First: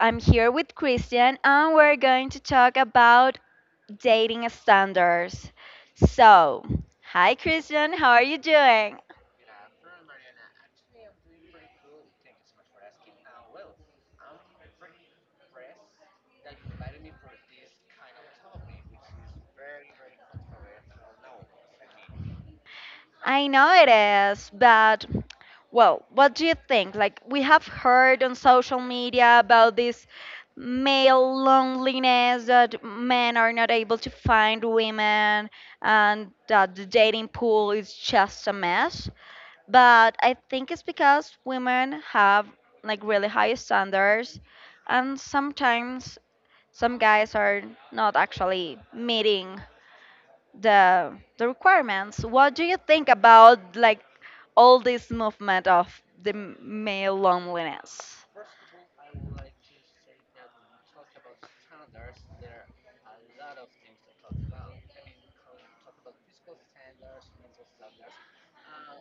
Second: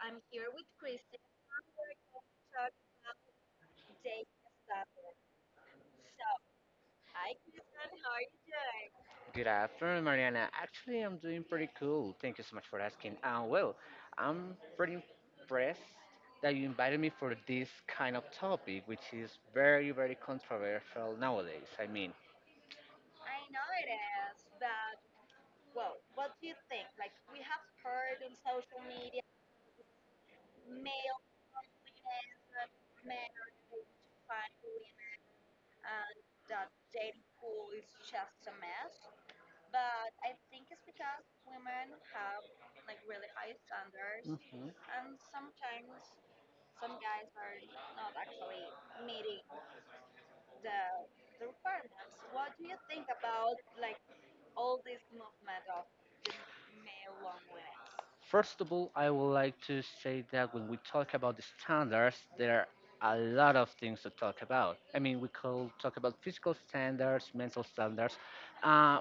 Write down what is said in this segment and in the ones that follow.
I'm here with Christian, and we're going to talk about dating standards. So, hi, Christian. How are you doing? Good afternoon, Mariana. Actually, I'm doing pretty cool. Thank you so much for asking. I'm pretty impressed that you invited me for this kind of topic, which is very, very controversial nowadays. I mean, I know it is, but well, what do you think? Like, we have heard on social media about this male loneliness that men are not able to find women and that the dating pool is just a mess. But I think it's because women have like really high standards, mhm. and sometimes some guys are not actually meeting the the requirements. What do you think about like all this movement of the male loneliness? First of all, I would like to say that when we talk about the standards, there are a lot of things to talk about. I mean, we could talk about physical standards, mental standards. Uh,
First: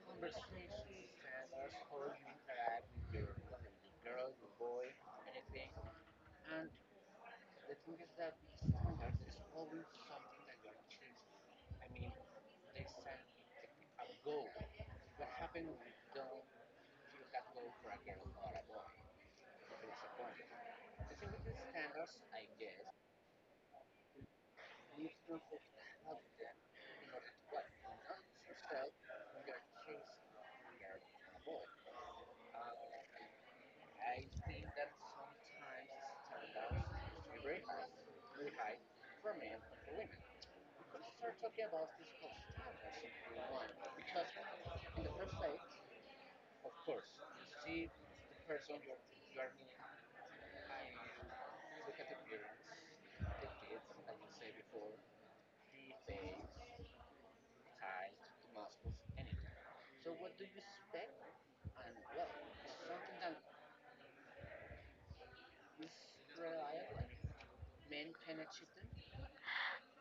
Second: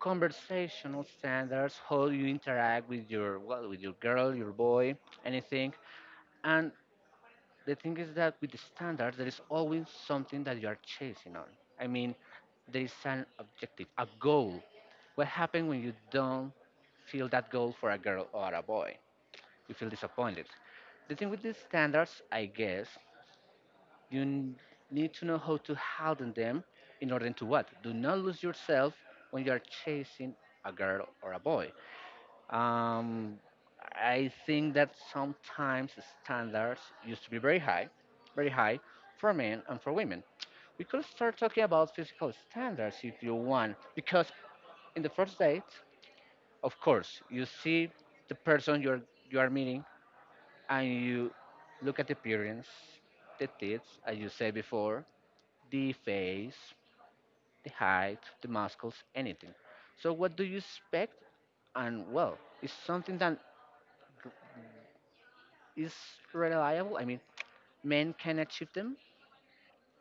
conversational standards, how you interact with your well, with your girl, your boy, anything. And the thing is that with the standards, there is always something that you are chasing on. I mean, there is an objective, a goal. What happens when you don't feel that goal for a girl or a boy? You feel disappointed. The thing with these standards, I guess, you n- need to know how to harden them in order to what? Do not lose yourself when you are chasing a girl or a boy. Um, I think that sometimes standards used to be very high for men and for women. We could start talking about physical standards if you want, because in the first date, of course, you see the person you are meeting and you look at the appearance, the teeth, as you said before, the face, the height, the muscles, anything. So what do you expect? And well, it's something that is reliable. I mean, men can achieve them.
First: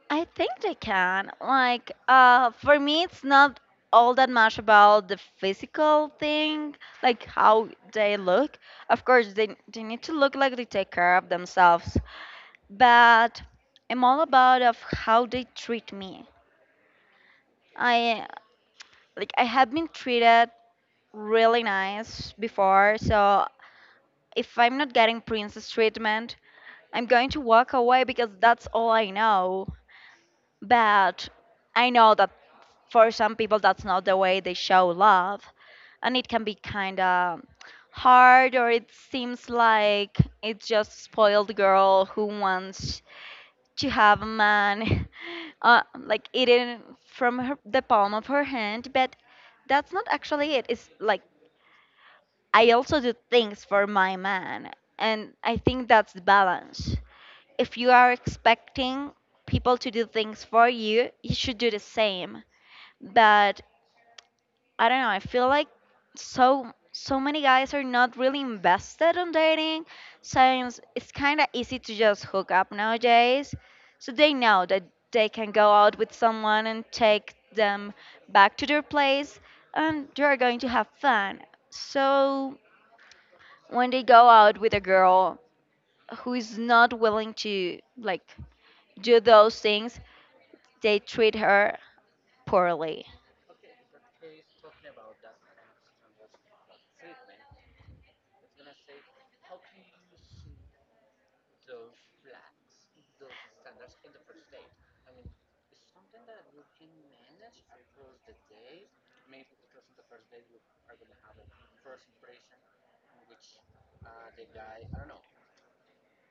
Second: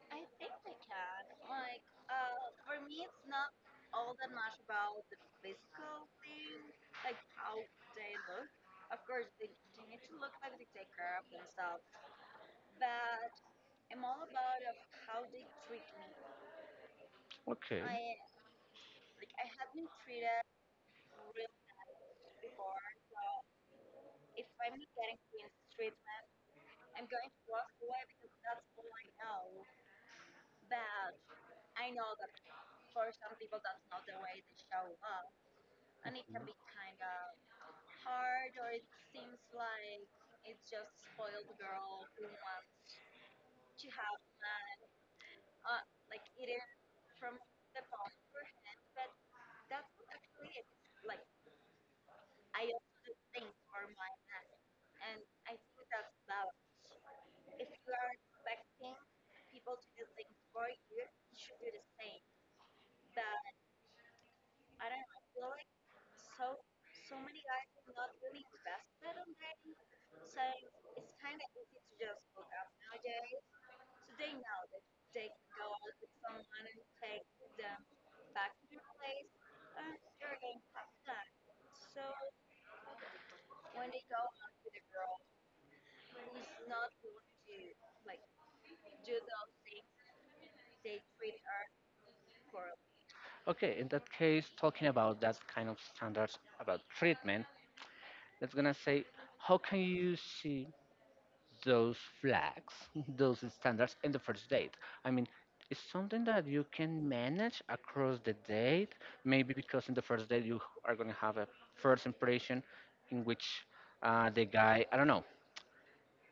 I think they can. Like, for me, it's not all that much about the physical thing, like how they look. Of course, they need to look like they take care of themselves, but I'm all about of how they treat me. Okay. I like I have been treated really nice before, so if I'm not getting princess treatment, I'm going to walk away because that's all I know. But I know that for some people that's not the way they show love, and it Mhm. can be kind of hard, or it seems like it's just spoiled girl who wants to have a man like eating from her, the palm of her hand, but that's not actually it. It's like I also do things for my man, and I think that's the balance. If you are expecting people to do things for you, you should do the same. But I don't know. I feel like so many guys are not really invested on dating since it's kind of easy to just hook up nowadays. So they know that they can go out with someone and take them back to their place and they're going to have fun. So when they go out with a girl who is not willing to like do those things, they treat her poorly. Okay, in that case, talking about that kind of standards about treatment, that's gonna say, how can you see those flags, those standards in the first date? I mean, it's something that you can manage across the date, maybe because in the first date you are gonna have a first impression in which the guy, I don't know,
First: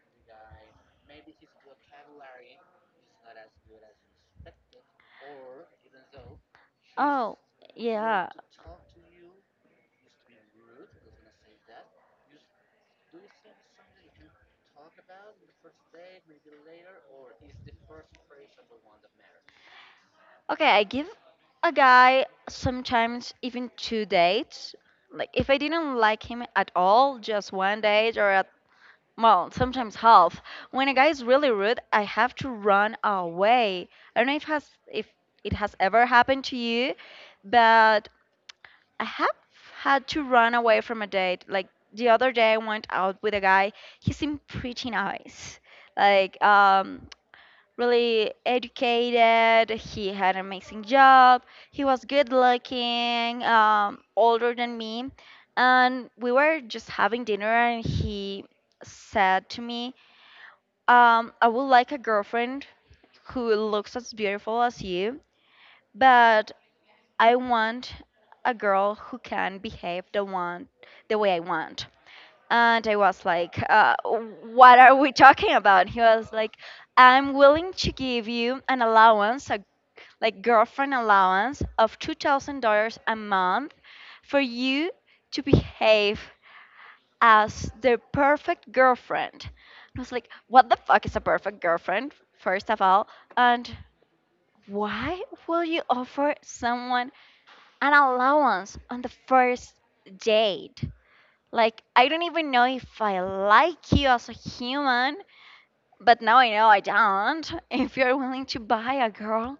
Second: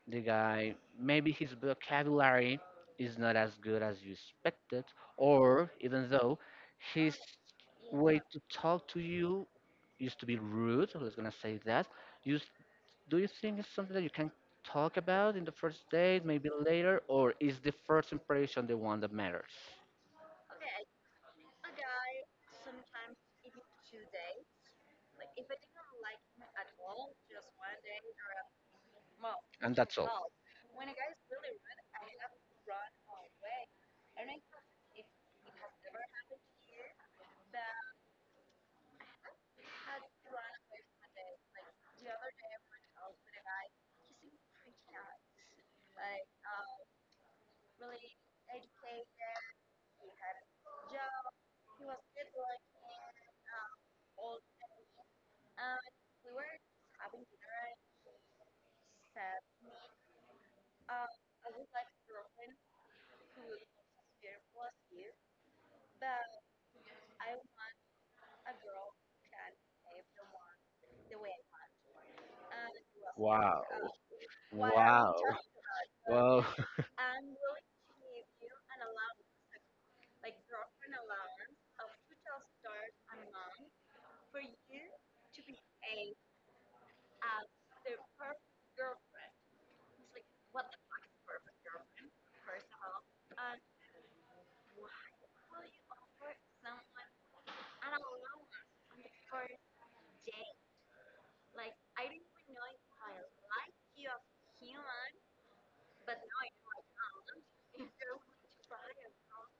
the guy maybe his vocabulary is not as good as you expected or even though his Oh, way yeah. to talk to you used to be rude. I was gonna say that, you s- do you think it's something that you can talk about in the first date maybe later or is the first impression the one that matters Okay, I give a guy sometimes even two dates. Like if I didn't like him at all, just one date or at, well, and sometimes that's all? half. When a guy is really rude, I have to run away. I don't know if it has ever happened to you, but I have had to run away from a date. Like the other day I went out with a guy, he seemed pretty nice. Like really educated. He had an amazing job. He was good looking, older than me. And we were just having dinner, and he said to me, I would like a girlfriend who looks as beautiful as you, but I want a girl who can behave the way I want. And I was like, Wow. What are we Wow. talking about? He was Wow. like, I'm willing to give you an allowance, like girlfriend allowance of $2,000 a month for you to behave as the perfect girlfriend. And I was like, what the fuck is a perfect girlfriend, first of all? And why will you offer someone an allowance on the first date? Like, I don't even know if I like you as a human, but now I know I don't. If you're willing to buy a girl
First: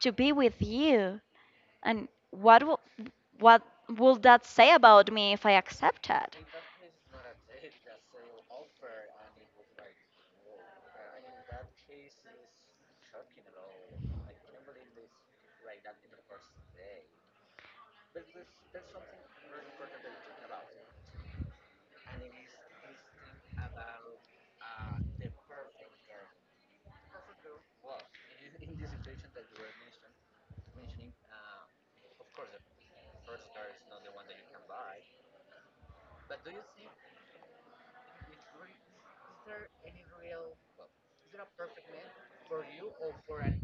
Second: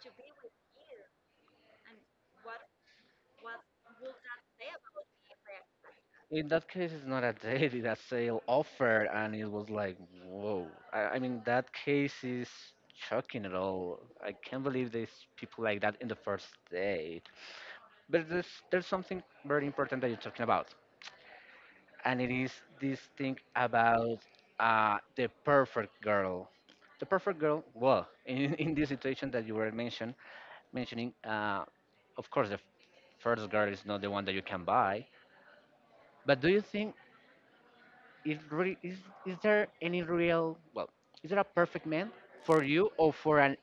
to be with you, and what will that say about me if I accept it? In that case, it's not a date, it's a sale offer. And it was like whoa. I mean that case is shocking at all. I can't believe there's people like that in the first date. But There's something very important that you're talking about, and it is this thing about the perfect girl, the perfect girl. Well, in, in this situation that you were mentioning, of course the first girl is not the one that you can buy. But do you think is, re- is there any real, well, is there a perfect man for you or for an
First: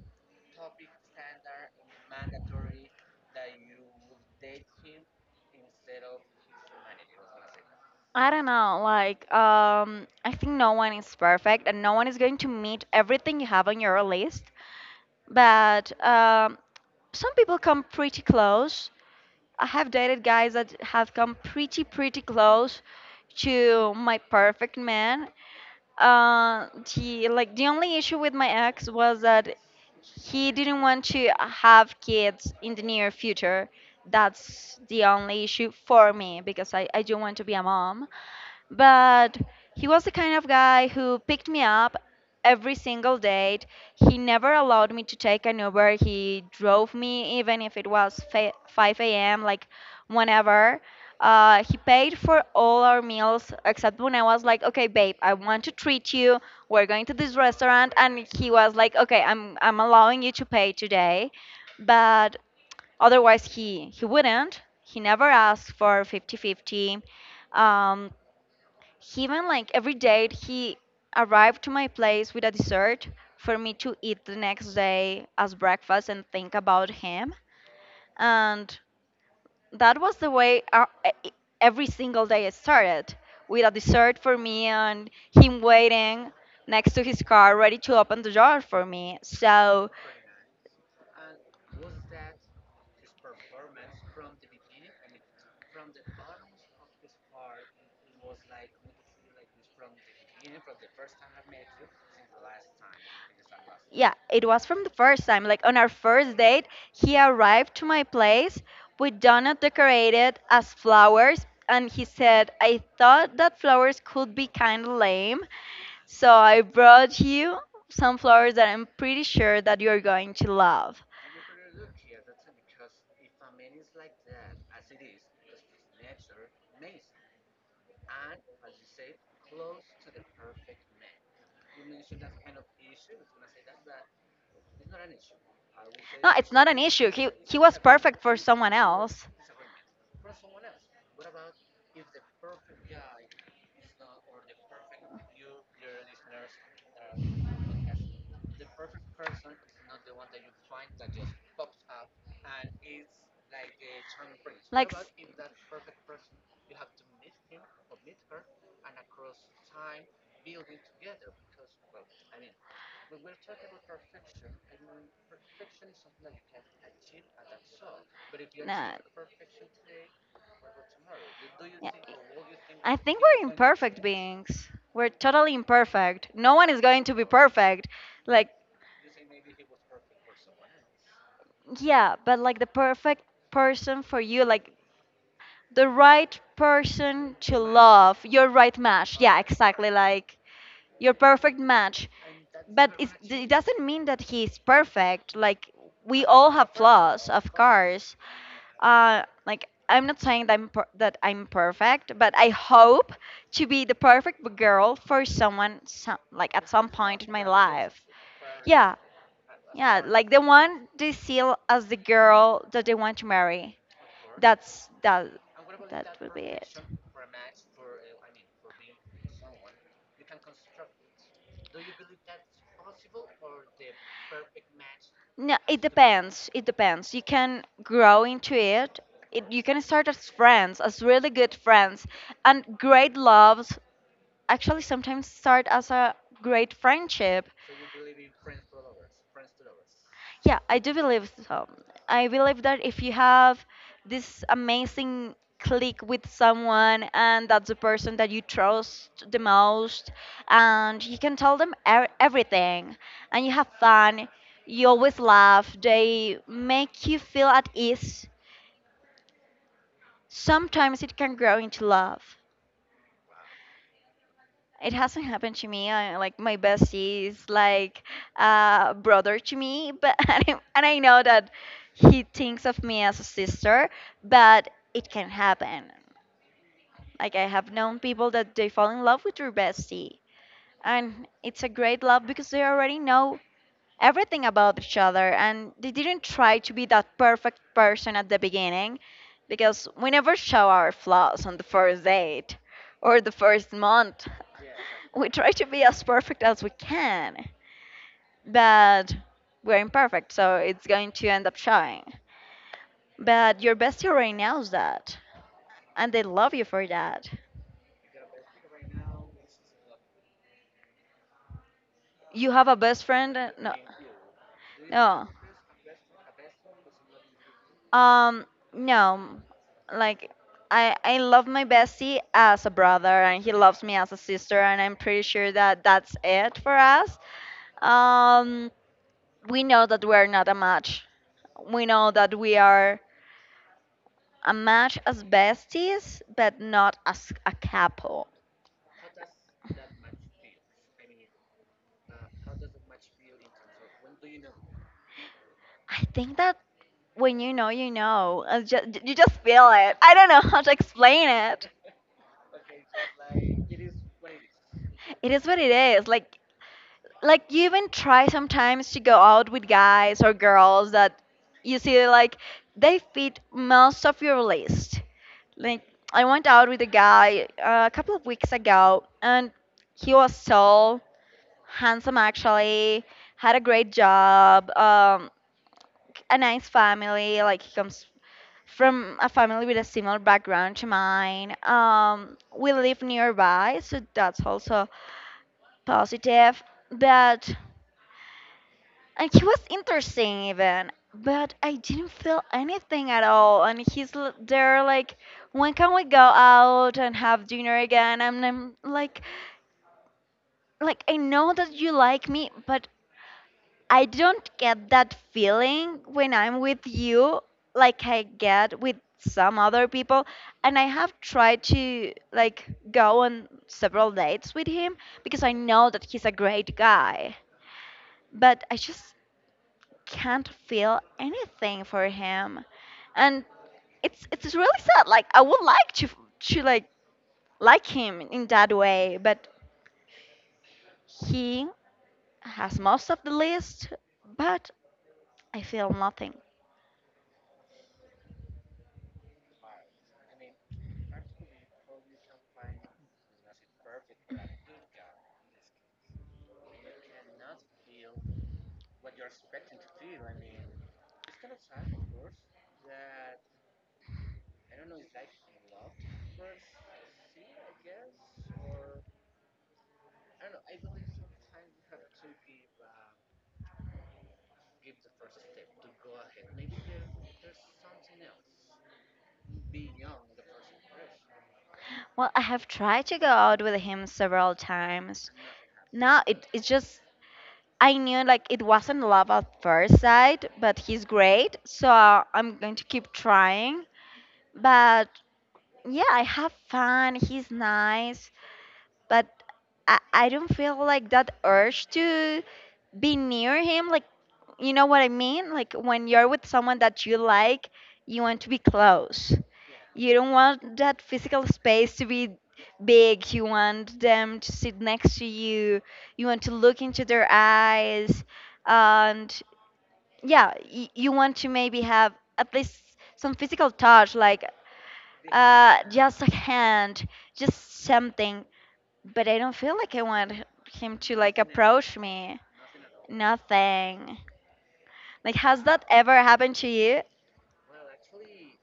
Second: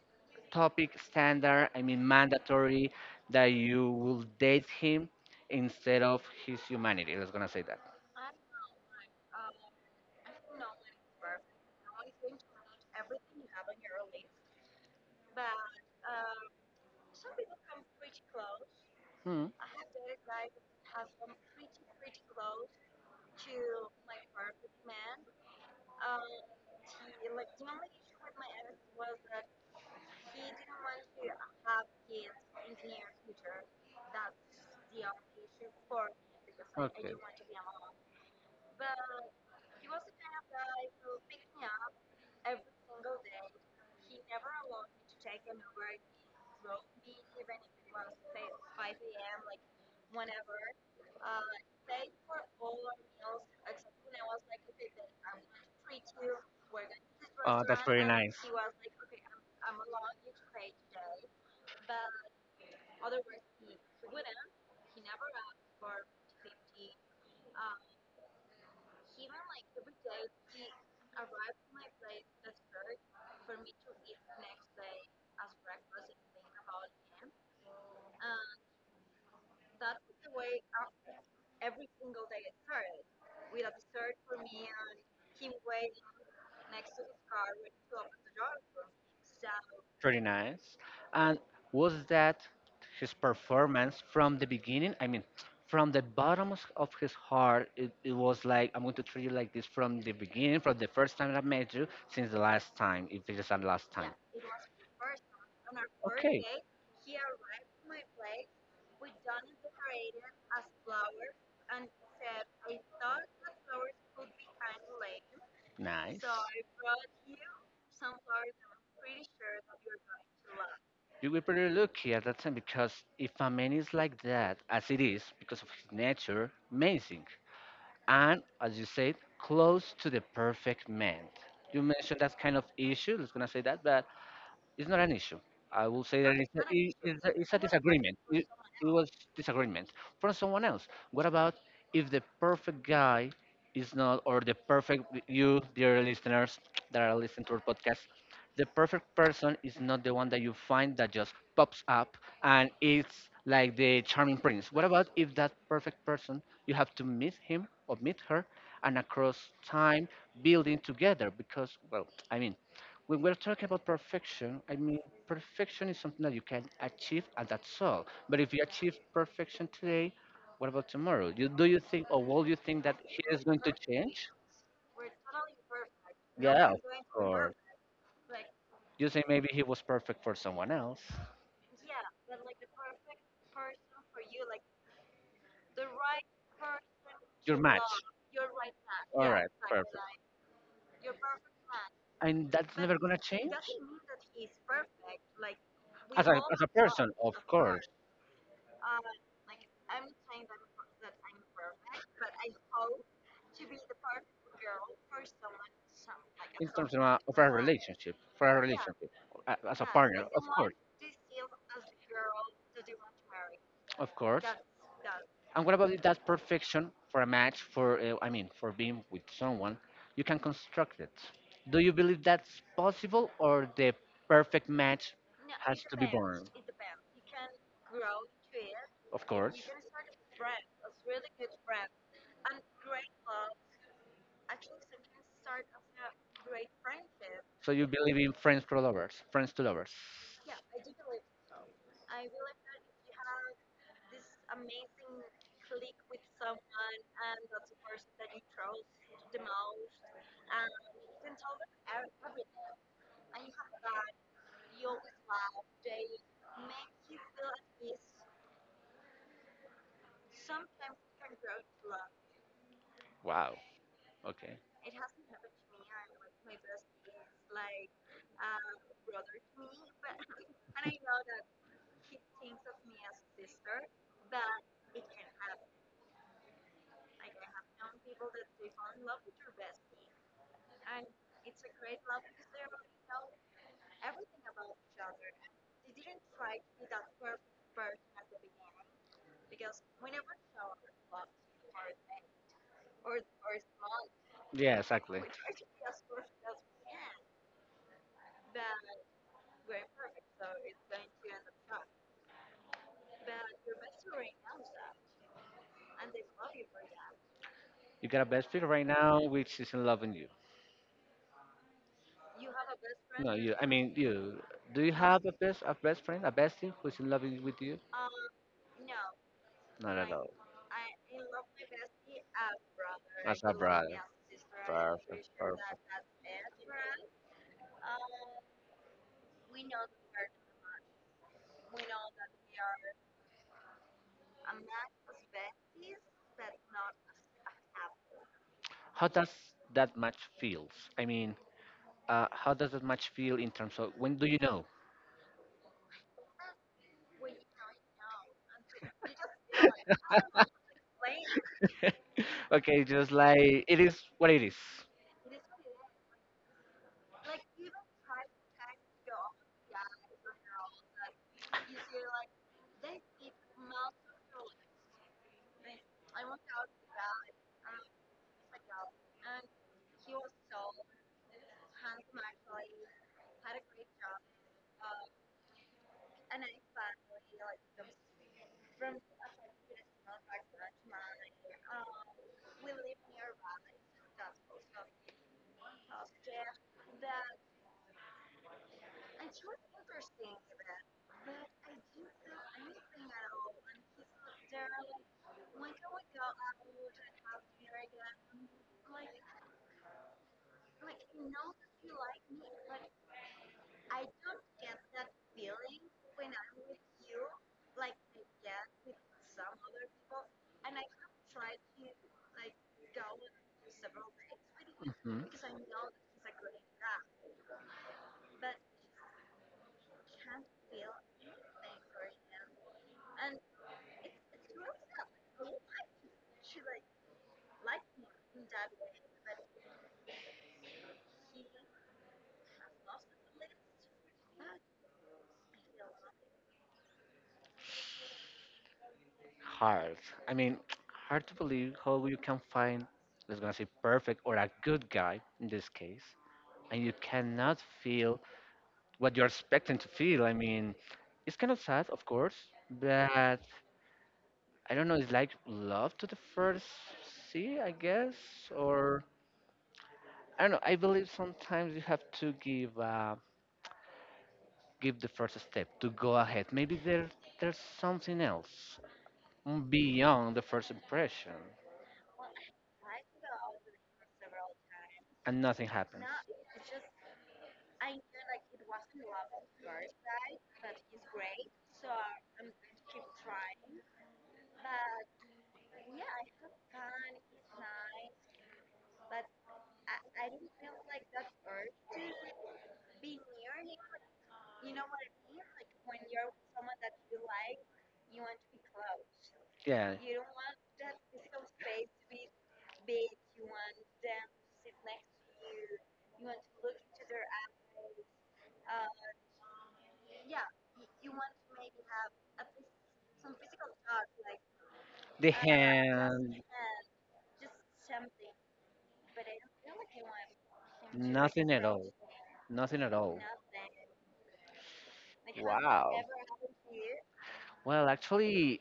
topic standard, I mean mandatory, that you will date him instead of his humanity? I was gonna say that. I don't know, like, I think no one is perfect and no one is going to meet everything you have on your list. But some people come pretty close. Hmm, I have dated guys that have come pretty close to my perfect man. Uh, the like the only issue with my ex was that he didn't want to have kids in the near future. That's the only issue for me because I okay. do want to be a mom, but he was the kind of guy who picked me up every single date. He never allowed me to take an Uber. He drove me even if it was 5 a.m., like whenever. He paid for all our meals except when I was like, okay, babe, I want to treat you. We're going to this Oh, that's restaurant. very And nice. he was like, okay, I'm allowing you to pay today. But otherwise, he wouldn't. He never asked for 50 50. 50. He even like every day, he arrived to my place with a dessert for me to eat the next day as breakfast and think about him. And that was the way our, every single day it started with a dessert for me and him waiting next to his car ready to open the door for me. So Pretty nice. And was that his performance from the beginning? I mean, from the bottom of his heart, it was like, I'm going to treat you like this from the beginning, from the first time that I met you, since the last time, if it is the last. Yeah, time. yeah, it was from the first time. Like on Yeah. our first Okay, date, he arrived to my place with donut decorated as flowers, and he said, "I thought that flowers could be kind of lame, so nice. so I brought You. you some flowers that I'm pretty sure that you're going to love." You were pretty lucky at that time because if a man is like that, as it is, because of his nature, amazing. And as you said, close to the perfect man. You mentioned that kind of issue, let's gonna say that, but it's not an issue. I will say No, that it's it's a, not an issue. He it's he a was disagreement. perfect for someone It was else. disagreement from someone else. What about if the perfect guy is not, or the perfect you, dear listeners that are listening to our podcast, the perfect person is not the one that you find that just pops up and it's like the charming prince. What Like, about if that perfect person you have to meet him or meet her and across time building together? Because well, I mean, when we're talking about perfection, I mean, perfection is something that you can achieve, and that's all. But if you no. achieve perfection today, what about tomorrow? Do you Yeah. think, or will you think I that he think is we're going to imperfect change? beings. We're totally imperfect. No one Yeah, of is going to be course. perfect. Like, You say maybe he was perfect for someone else. yeah, but like the perfect person for you, like the right person Your to match. love, your right match. All Yeah, right, exactly. perfect. Like your perfect match. And that's But never going to it change? doesn't mean that he's perfect. Like, we all As a have person, flaws, of of course. course. Like I'm not saying that that I'm perfect, but I hope to be the perfect girl for someone like at In some terms point in of my a life. relationship, for a relationship, Yeah, as a yeah, partner, like the of course, one they see as the girl that they want to marry. of course. That's that, And what about if that that would be it. perfection for a match, for I mean, for being with someone, you can construct it. Do you believe that's possible, or the perfect match No, it has to be born? depends. It depends. You can grow into it. Of It. course. You can start as friends, as really good friends. And great loves actually sometimes start as a great friendship. So you believe in friends to lovers, friends to lovers. Yeah, I do believe so. I believe that if you have this amazing click with someone and that's the person that you trust the most and you can tell them everything and you have fun, you always laugh, they make you feel at ease, sometimes it can grow into love. Wow. Okay. It hasn't happened to me. Like my bestie is like a brother to me, but and I know that he thinks of me as a sister, but it can happen. Like I have known people that they fall in love with their bestie, and it's a great love because they already know everything about each other and they didn't try to be that perfect person at the beginning, because we never show our flaws on the first date or the first month. Yeah, exactly. We try to be as perfect as we can, but we're imperfect, so it's going to end up showing. But your bestie already knows that and they love you for that. You got a best friend right now which is in loving you. You have a best No, friend? you. I No. mean, you. Do you have No. a best friend, a bestie who's in love with you? Um, no, Not at like all. I love my bestie as a brother, and he loves me as a sister, and I'm pretty Perfect. sure Perfect. that that's it for us. Um, we know that we're not a match. We know that we are a match as besties, but not as a couple. How does that match feels? I mean, how does that match feel in terms of when do you know? I think that when you know, you know. You just feel it. I don't know how to explain it. Okay, just like it is what it is. It is what it is. Like you even try sometimes to go out with guys or girls that you see like they fit most of your list. Like I went out with a guy a couple of weeks ago, and he was so handsome, actually had a great job, a nice family, like he comes from a family with a similar background to mine. We live nearby, so that's also positive, but and he was interesting even, but I didn't feel anything at all, and there like when can we go out and have dinner again, and I'm like I know that you like me, but I don't get that feeling when I'm with you like I get with some other people. And I have tried to like go on several dates with him Mhm. because I know that he's a great guy, but I just can't feel anything for him. And it's really sad. Like I would like to to like like him in that way, but he has most of the list, but I feel nothing. Hard. I mean, hard to believe how you can find, let's gonna say, perfect or a good guy in this case, and you cannot feel what you're expecting to feel. I mean, it's kind of sad, of course, but I don't know. It's like love to the first see, I guess, or I don't know. I believe sometimes you have to give give the first step to go ahead. Maybe there's something else beyond the first impression, Well, I have tried to go out with him several times and nothing happens. now. It's just I knew like it wasn't love at first sight, but he's great, so I'm going to keep trying. But yeah, I have fun, he's nice, but I don't feel like that urge to be near him. Like, you know what I mean? Like, when you're with someone that you like, you want to be close. Yeah, You don't want that physical space to be big. You want them to sit next to you. You want to look into their eyes. And yeah, you want to maybe have at least some physical touch, like the just a hand, hand, just something, but I don't feel like I want him to like nothing at all, approach me. nothing at all. Nothing. Like, has that Wow. ever happened to you? Well, actually,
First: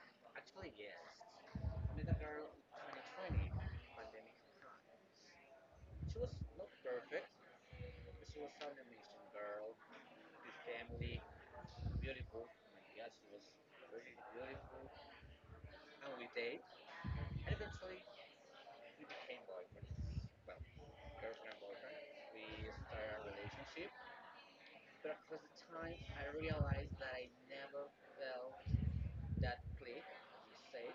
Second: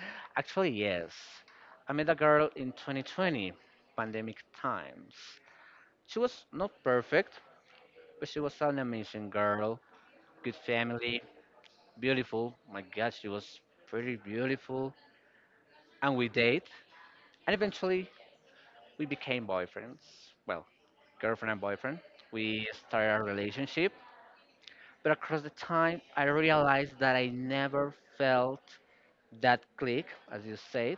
actually yes. I met a girl in 2020, pandemic times. She was not perfect, but she was an amazing girl, good family, beautiful. My God, she was pretty beautiful. And we date, and eventually we became boyfriends. Well, girlfriend and boyfriend. We started a relationship, but across the time, I realized that I never felt that click, as you said,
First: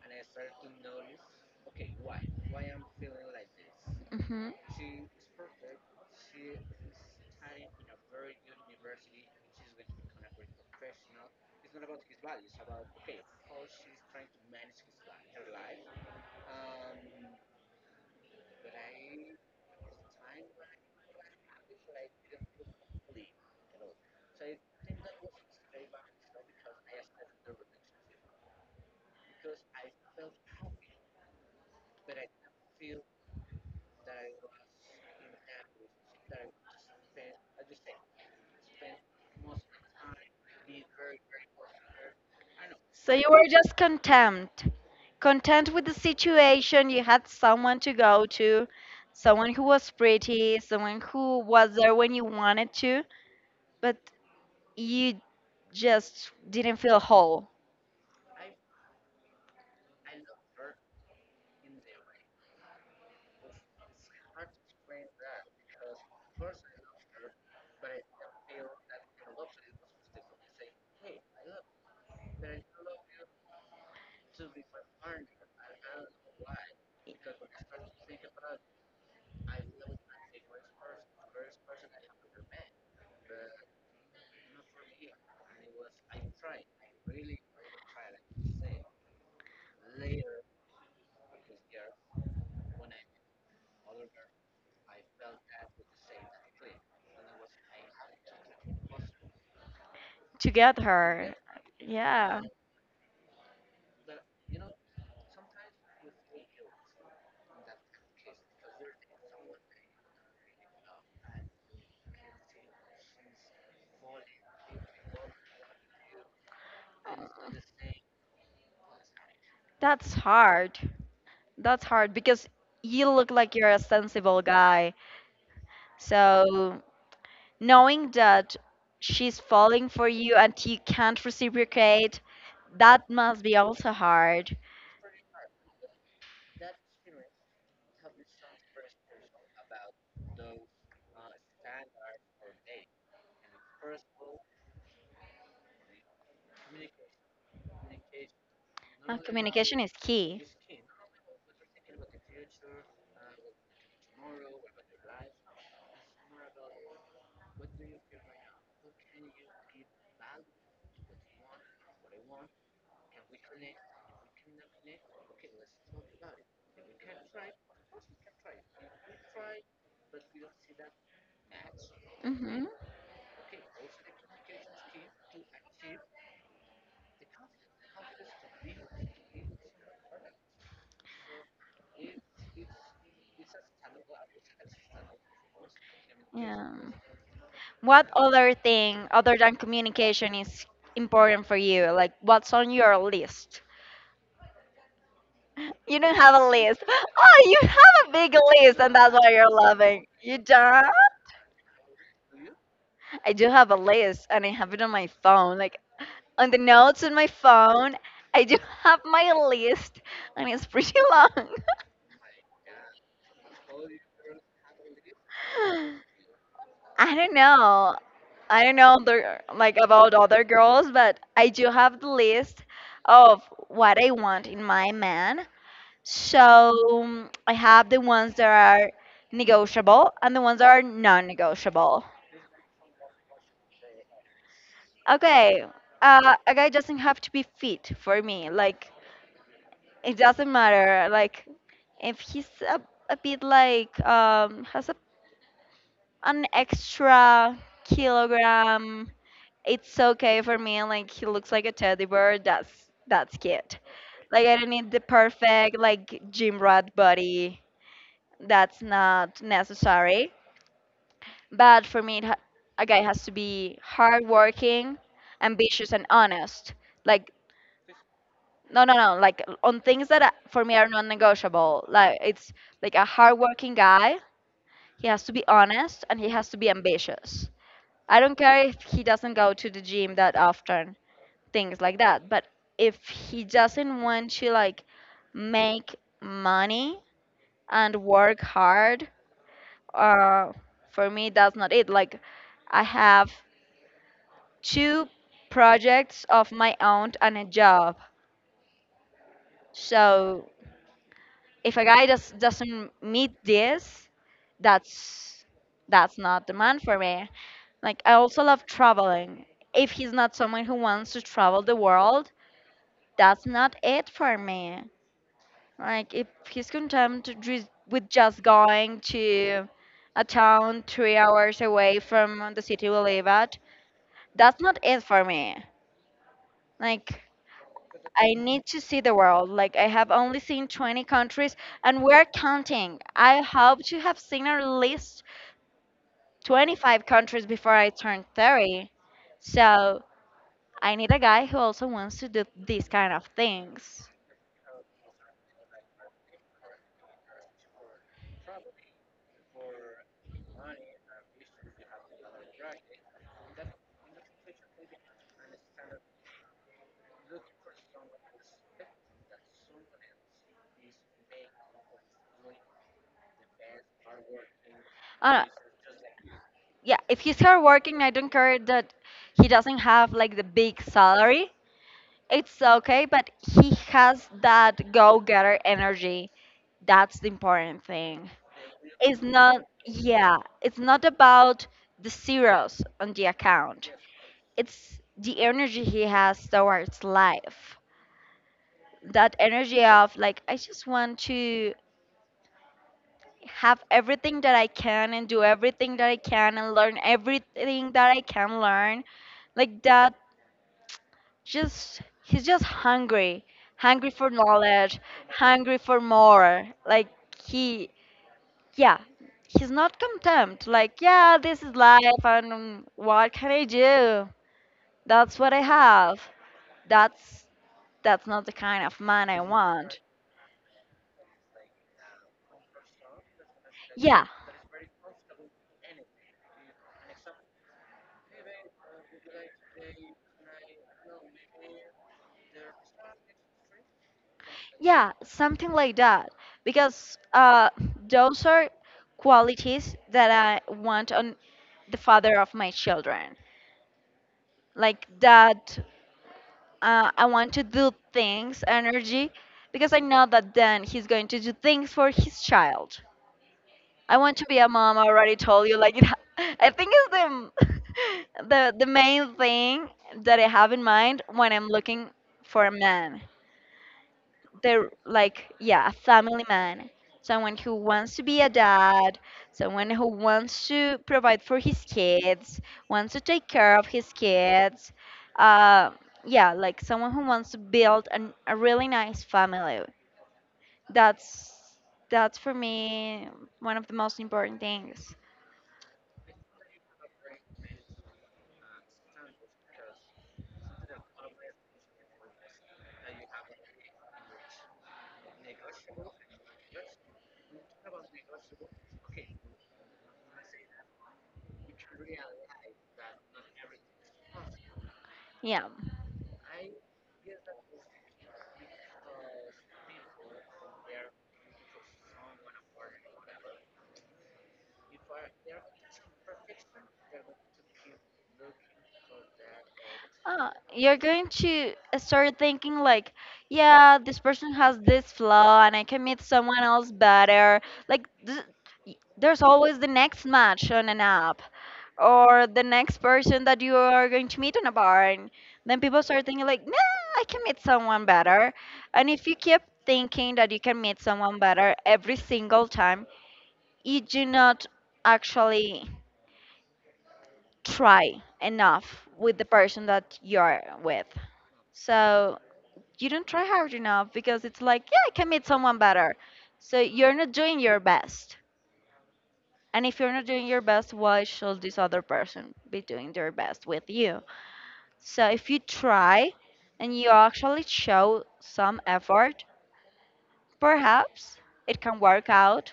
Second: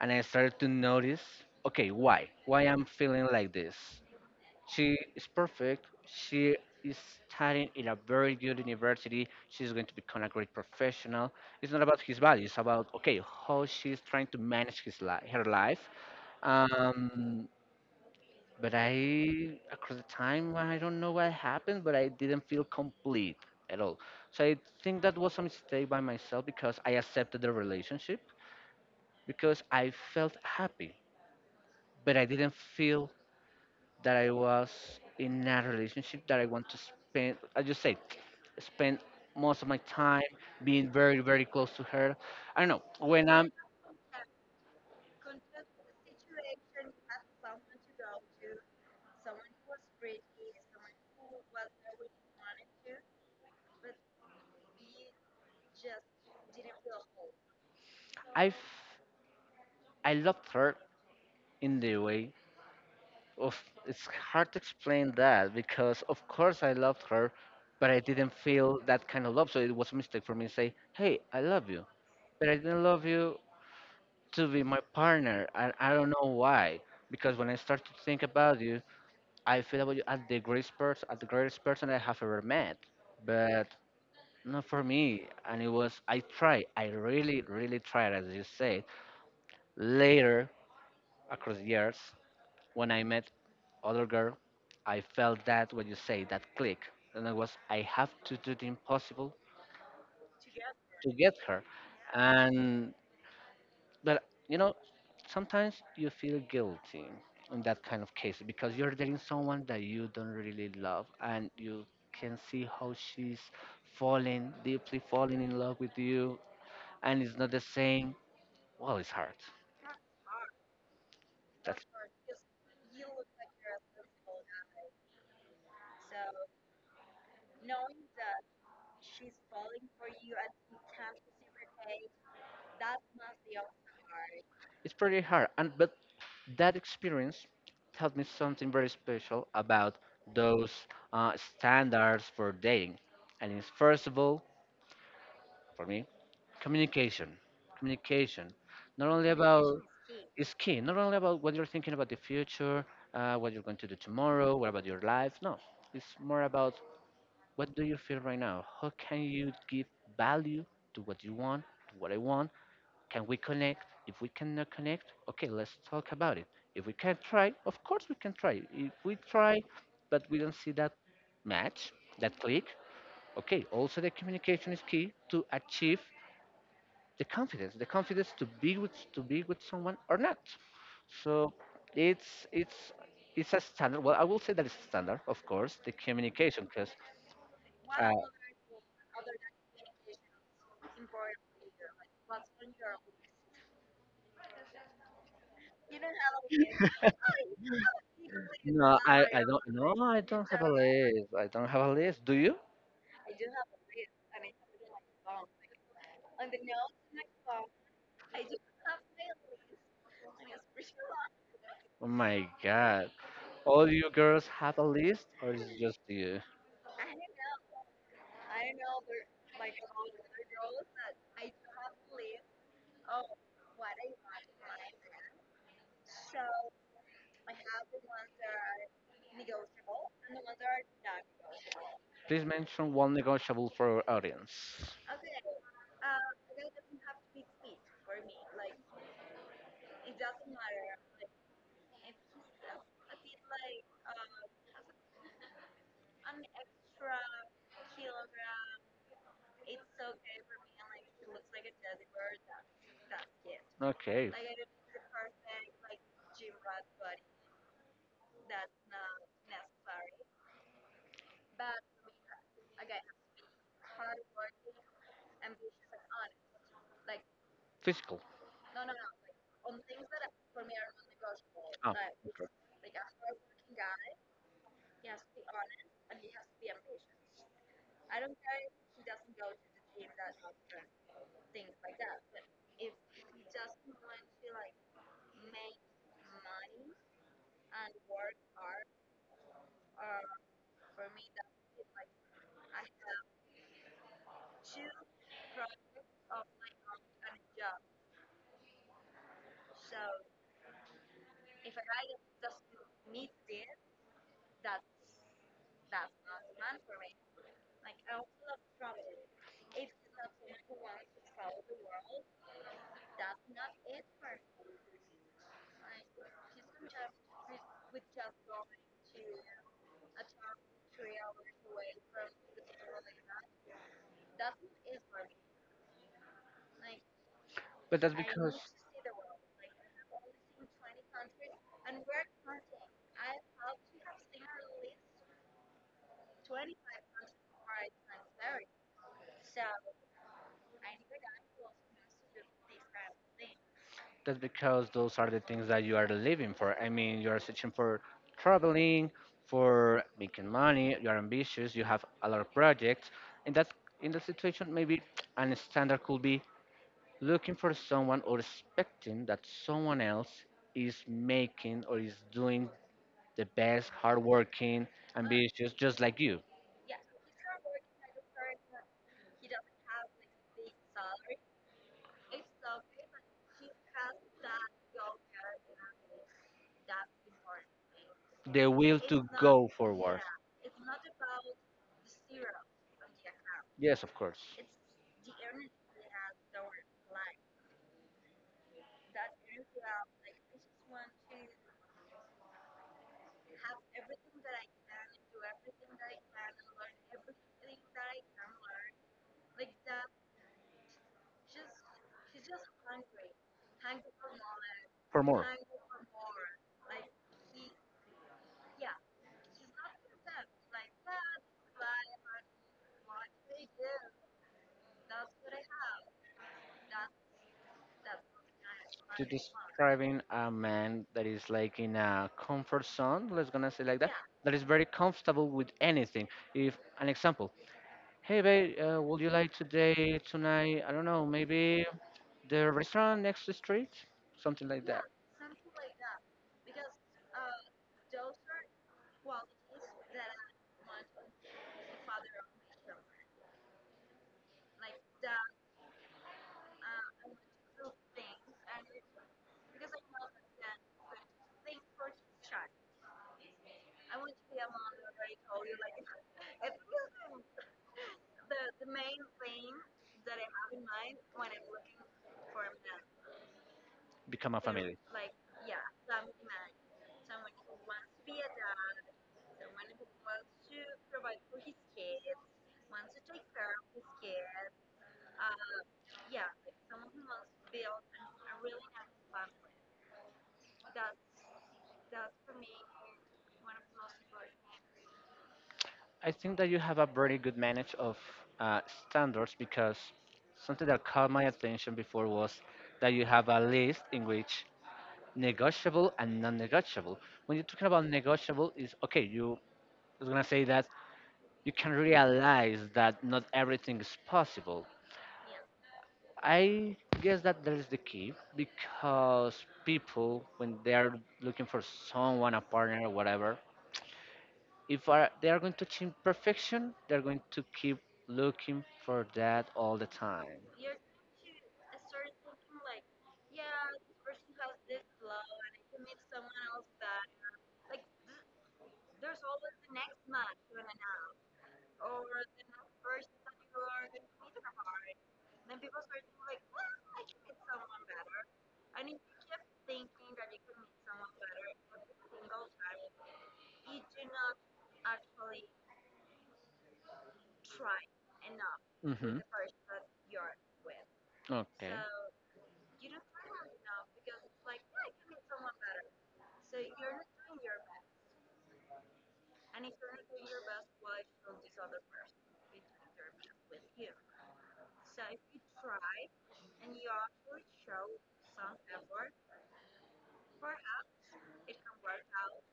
and I started to notice, okay, why? Why I'm feeling like this? hmm She is perfect. She is studying in a very good university. She's going to become a great professional. It's not about his value. It's about okay how she's trying to manage his life, her life. Um, but I across the time I don't know what happened, but I didn't feel complete at all. So I think that was a mistake by myself because I accepted the relationship because I felt happy, but I didn't feel that I was in a relationship that I want to spend. I just say spend most of my time being very very close to her. I don't know So you when were I'm just content with the situation. You had someone to go to, someone who was pretty, someone who was there when you wanted to, but you just didn't feel whole I f- I loved her in the way. Oof, it's hard to explain that because of course I loved her, but I didn't feel that kind of love. So it was a mistake for me to say, "Hey, I love you," but I didn't love you to be my partner, and I don't know why. Because when I start to think about you, I feel about you as the greatest person, as the greatest person I have ever met, but not for me. And it was I tried, I really, really tried, as you said. Later, across the years, when I met other girl, I felt that when you say that click, and I was I have to do the impossible to get to her. get her, Yeah, and but you know sometimes you feel guilty in that kind of case because you're dating someone that you don't really love and you can see how she's falling deeply falling in love with you and it's not the same, well it's hard. that's hard. That's That's hard because you look like you're a sensible guy. So knowing that she's falling for you and you can't reciprocate, that must be also hard. it's pretty hard and but that experience taught me something very special about those uh, standards for dating. And it's first of all, for me, communication. Communication. Not only Communication about is key. key. Is key. Not only about what you're thinking about the future, what you're going to do tomorrow, what about your life. No, it's more about what do you feel right now. How can you give value to what you want, to what I want, can we connect? If we cannot connect, okay, let's talk about it. If we can try, of course we can try. If we try, but we don't see that match, that click, Hmm. okay. Also, the communication is key to achieve the confidence to be with someone or not. So it's it's it's a standard. Well, I will say that it's a standard, of course, the communication, Yeah. because What uh, other thing other than communication is important for you? Like, what's on your list? You don't have a list. Oh, you have a big list, and no, that's why I you're don't. No, loving. I You don't have a don't? list. I don't have a list. Do you? I do have a list and I have it on my phone. Like on the notes on my phone, I do have my list, and it's pretty long. Oh my God. All you girls have a list, or is it just you? I don't know. I don't know the, like about other girls, but I do have the list of what I want in my man. So I have the ones that are negotiable and the ones that are non-negotiable. Please mention one negotiable for our audience. Okay, a guy doesn't have to be fit for me. Like it doesn't matter. Like, if he's a bit like has an extra kilogram, it's okay for me. Like, he looks like a teddy bear. That's cute. Okay, Like, I don't need the perfect like gym rat body. That's not necessary. But for me, a guy has to be hardworking, ambitious, and honest. Like physical. no, no, no. Like on things that for me are non-negotiable. Ah, Like it's like a hardworking guy. He has to be honest and he has to be ambitious. I don't care if he doesn't go to the gym that often, things like that. But if he doesn't want to like make money and work hard, uh, for me that's not it. Like I have two projects of my own and a job. So if a guy just doesn't meet this, that's that's not the man for me. Like I also love traveling. If he's not someone who wants to travel the world, that's not it for me. Like if he's content to with just going to a town 3 hours away from the city we live at, that's not it for me. Like but I need to see the world. Like I have only seen 20 countries and we're counting. I hope to have seen at least 25 countries before I turn 30. So I need a guy who also wants to do these kind of things. that's because those are the things that you are living for. I mean, you are searching for traveling, for making money. You are ambitious. You have a lot of projects. In that situation, maybe a standard could be looking for someone or expecting that someone else is making or is doing the best, hardworking, Uh, ambitious, just like you. yeah, if he's hard working, I don't care that he doesn't have like the big salary. It's okay, but he has that go-getter energy. That's the important thing. The will It's to not, go forward. yeah, it's not about the zeros on the account. Yes, of course. It's the energy he has towards life. That energy of, like, I just want to have everything that I can and do everything that I can and learn everything that I can learn. Like, that just, he's just hungry, hungry for knowledge, For more. hungry for more. Like, he, yeah, he's not content like, yeah, this is life, and what can I do, that's what I have, that's that's not the kind of To man I want. describing a man that is like in a comfort zone, let's gonna say like that, Yeah, that is very comfortable with anything. If an example, hey babe, would you like today, tonight, I don't know, maybe the restaurant next to the street, something like that. yeah, something like that, because those are qualities that I want on the father of my children, like that. I want to do things energy because I know that then he's going to do things for his child. I want to be a mom. I already told you. Like, I think it's the the main thing that I have in mind when I'm looking for a man. Become a They're family. like, yeah, a family man, someone who wants to be a dad, someone who wants to provide for his kids, wants to take care of his kids. Uh, yeah, like someone who wants to build a really nice family. That's that's for me one of the most important things. I think that you have a very good manage of uh, standards, because something that caught my attention before was that you have a list in which negotiable and non-negotiable. When you're talking about negotiable, is okay. You I was gonna say that you can realize that not everything is possible. Yeah. I guess that that is the key because people, when they are looking for someone, a partner, or whatever, if are, they are going to achieve perfection, they're going to keep looking for that all the time. Ah, you're going to start thinking like, yeah, this person has this flaw and I can meet someone else better. Like, there's always the next match on an app or the next person that you are going to meet on a bar. And then people start thinking like, nah, I can meet someone better. And if you keep thinking that you can meet someone better every single time, you do not actually try enough with Hmm. the person that you're with. Okay. So you don't try hard enough because it's like, yeah, I can meet someone better. So you're not doing your best. And if you're not doing your best, why should this other person be doing their best with you? So if you try and you actually show some effort, perhaps it can work out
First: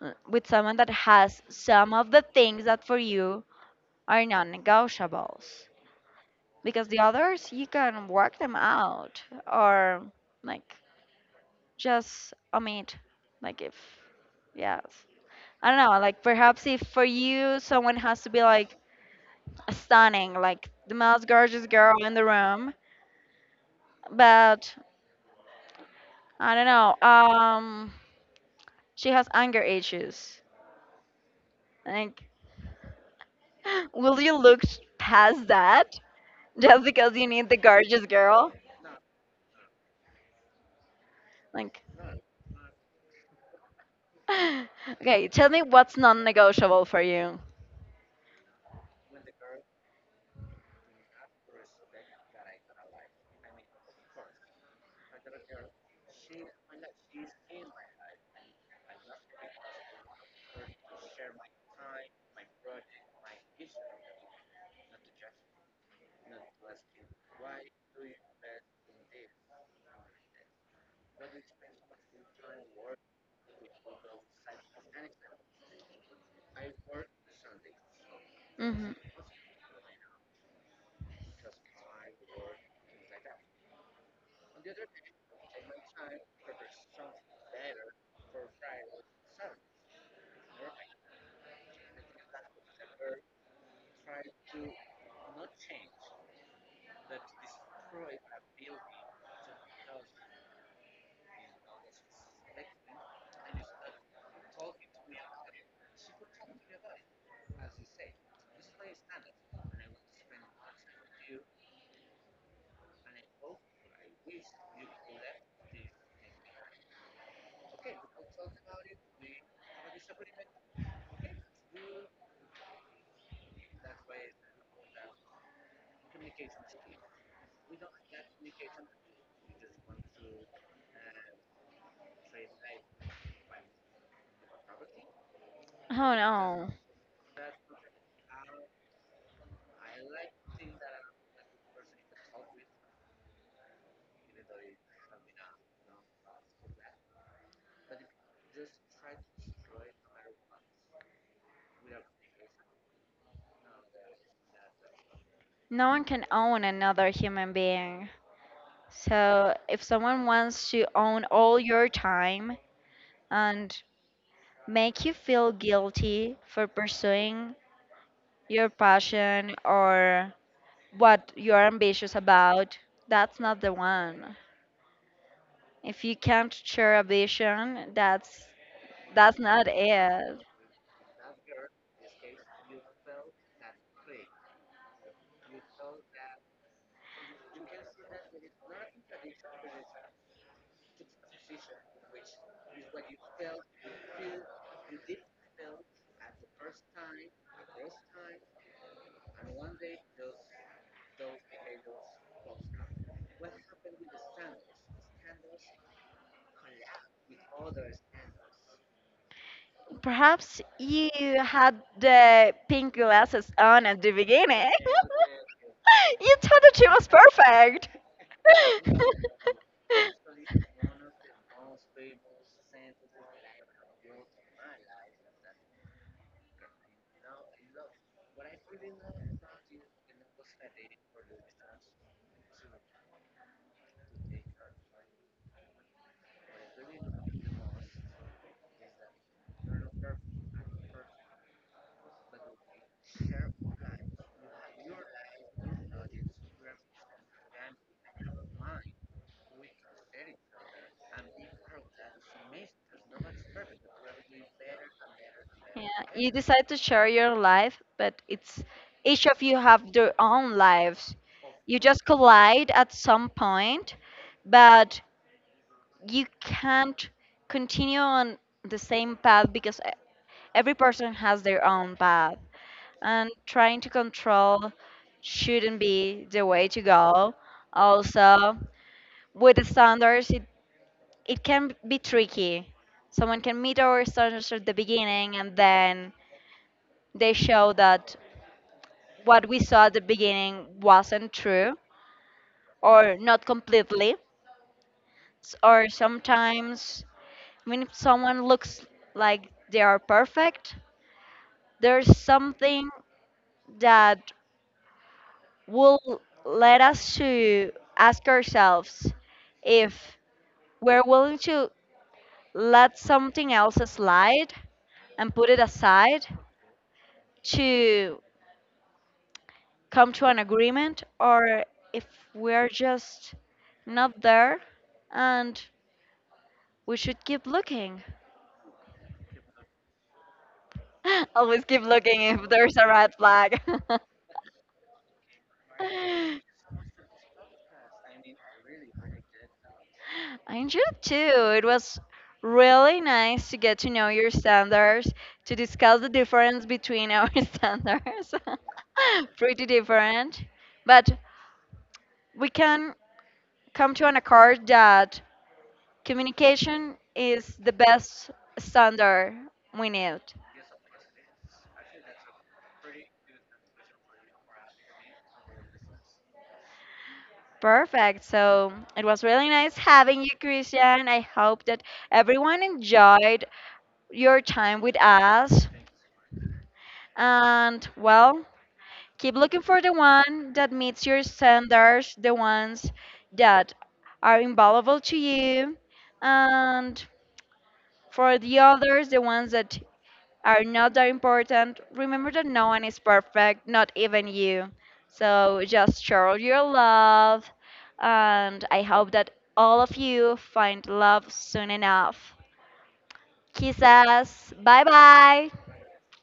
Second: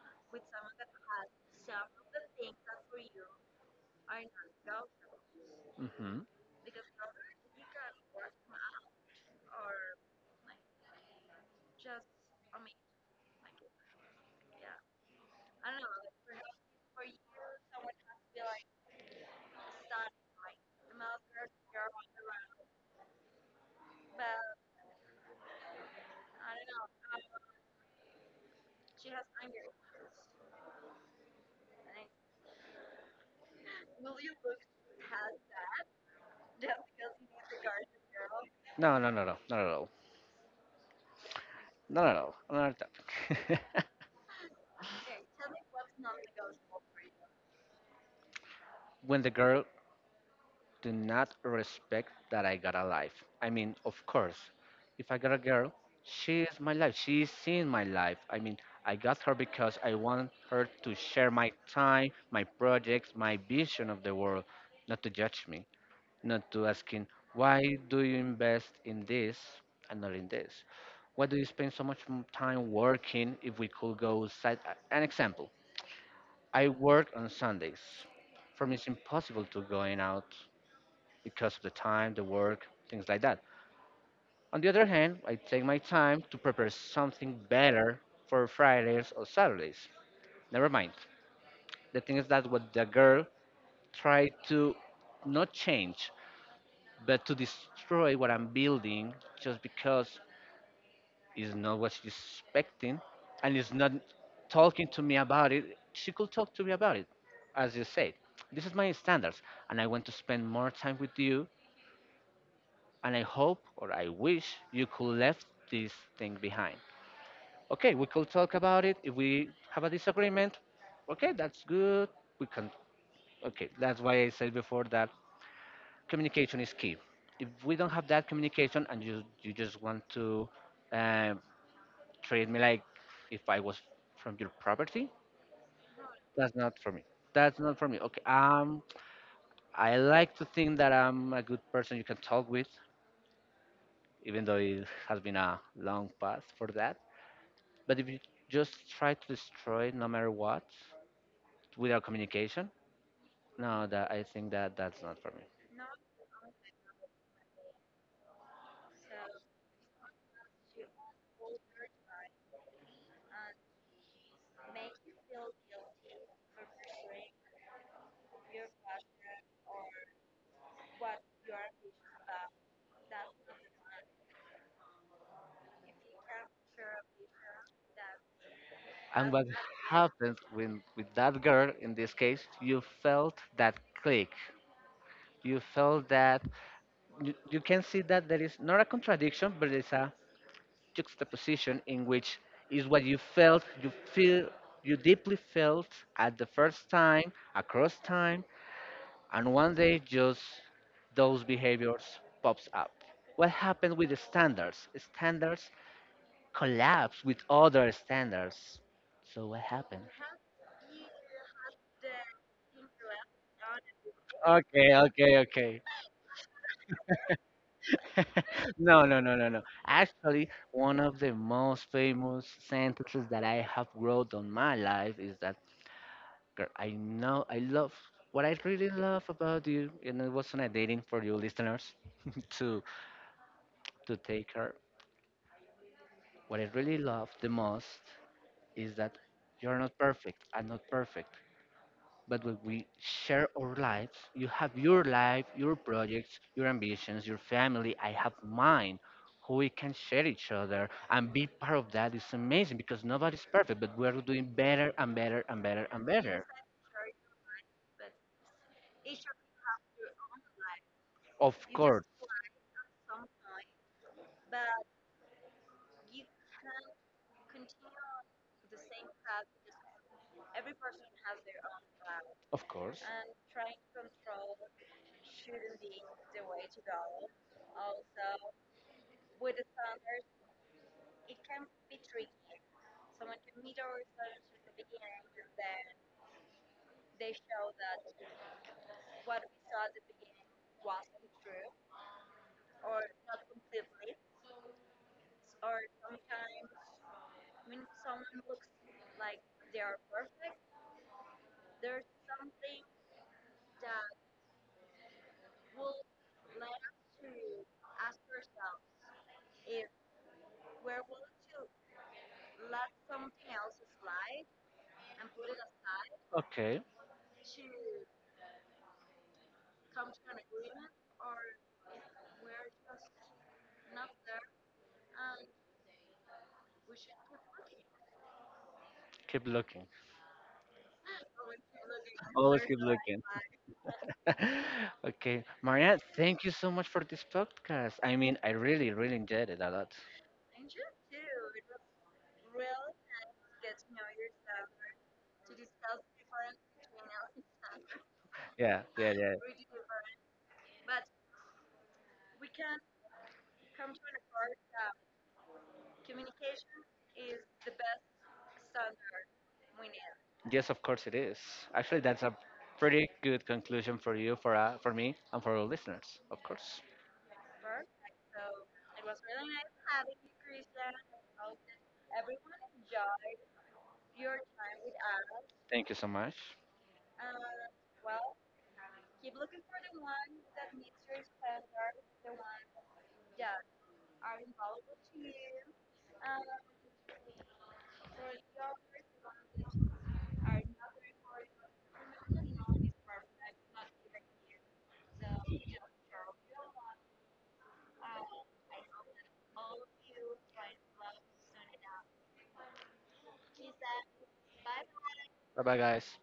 with someone that has some of the things that for you are non negotiables. So hmm. Because the others, you can work them out or like just omit. Like if, yes. I don't know, like perhaps if for you someone has to be like stunning, like the most gorgeous girl in the room, but I don't know, she has anger issues. Like, will you look past that just because you need the gorgeous girl? No, no, no, no, not at all. Like, Not at all. Another topic. okay, tell me what's non-negotiable for you. when the girl do not respect that I got a life. I mean, of course, if I got a girl, she is my life. She is seen my life. I mean, I got her because I want her to share my time, my projects, my vision of the world, not to judge me, not to asking why do you invest in this and not in this, why do you spend so much time working if we could go side. An example, I work on Sundays. For me it's Hmm. impossible to going out because of the time, the work, things like that. On the other hand, I take my time to prepare something better for Fridays or Saturdays. Never mind. The thing is that what the girl tried to not change, but to destroy what I'm building, just because it's not what she's expecting and is not talking to me about it. She could talk to me about it, as you said. This is my standards, and I want to spend more time with you. And I hope or I wish you could left this thing behind. Okay, we could talk about it. If we have a disagreement, okay, that's good. We can. Okay, that's why I said before that communication is key. If we don't have that communication and you just want to um, treat me like if I was from your property, Oh that's no, not for me. That's not for me. Okay. I like to think that I'm a good person you can talk with, even though it has been a long path for that. But if you just try to destroy it no matter what without communication, no, that I think that that's not for me. no one can own another human being. So, if someone wants to own all your time and make you feel guilty for pursuing your passion or what you're ambitious about, that's not the one. If you can't share a vision, that's And that's what not happens it. when with that girl in this case, you felt that click. You felt that you can see that there is not a contradiction, but it's a juxtaposition in which is what you felt, you feel, you deeply felt at the first time, across time, and one day just those behaviors pops up. What happened with the standards? Standards collapse with other standards. So what happened? Perhaps you had the pink glasses on at the beginning. Okay, okay, okay. You thought that she was perfect. No, no, no, no, no. Actually, one of the most famous sentences that I have wrote on my life is that, "Girl, I know I love what I really love about you," and it wasn't a dating, for you listeners, to to take her. What I really love the most is that you're not perfect. I'm not perfect. But when we share our lives, you have your life, your projects, your ambitions, your family. I have mine. How we can share each other and be part of that is amazing, because nobody's perfect, but we're doing better and better and Yeah, better and you better. decide to share your life, but it's each of you have their own lives. Of You course, just collide at some point, but you can't continue on the same path because every person has their own path. of course. And trying to control shouldn't be the way to go. Also, with the standards, it can be tricky. Someone can meet our standards at the beginning and then they show that what we saw at the beginning wasn't true or not completely. Or sometimes, I mean, if someone looks like they are perfect, there's something that will let us to ask ourselves if we're willing to let something else slide and put it aside Okay, to come to an agreement, or if we're just not there and we should keep looking. keep looking. Always keep looking if Always there's keep a red looking. flag. okay, Maria, I thank you so much for this podcast. I mean, I really, really enjoyed it a lot. enjoyed too. It was really nice to get to know your standards, to discuss the difference between our standards. Yeah, yeah, yeah. Pretty different. But we can come to an accord that communication is the best standard we need. Yes, of course it is. Actually, that's a pretty good conclusion for you, for me, and for our listeners. Of course. Perfect. So it was really nice having you, Christian. I hope that everyone enjoyed your time with us. Thank you so much. And well, keep looking for the one that meets your standards, the ones that are invaluable to you, and for the others, the ones that are not that important. Remember that no one is perfect, not even you. So just show your love, and I hope that all of you find love soon enough. Kisses. Bye bye. Bye bye, guys.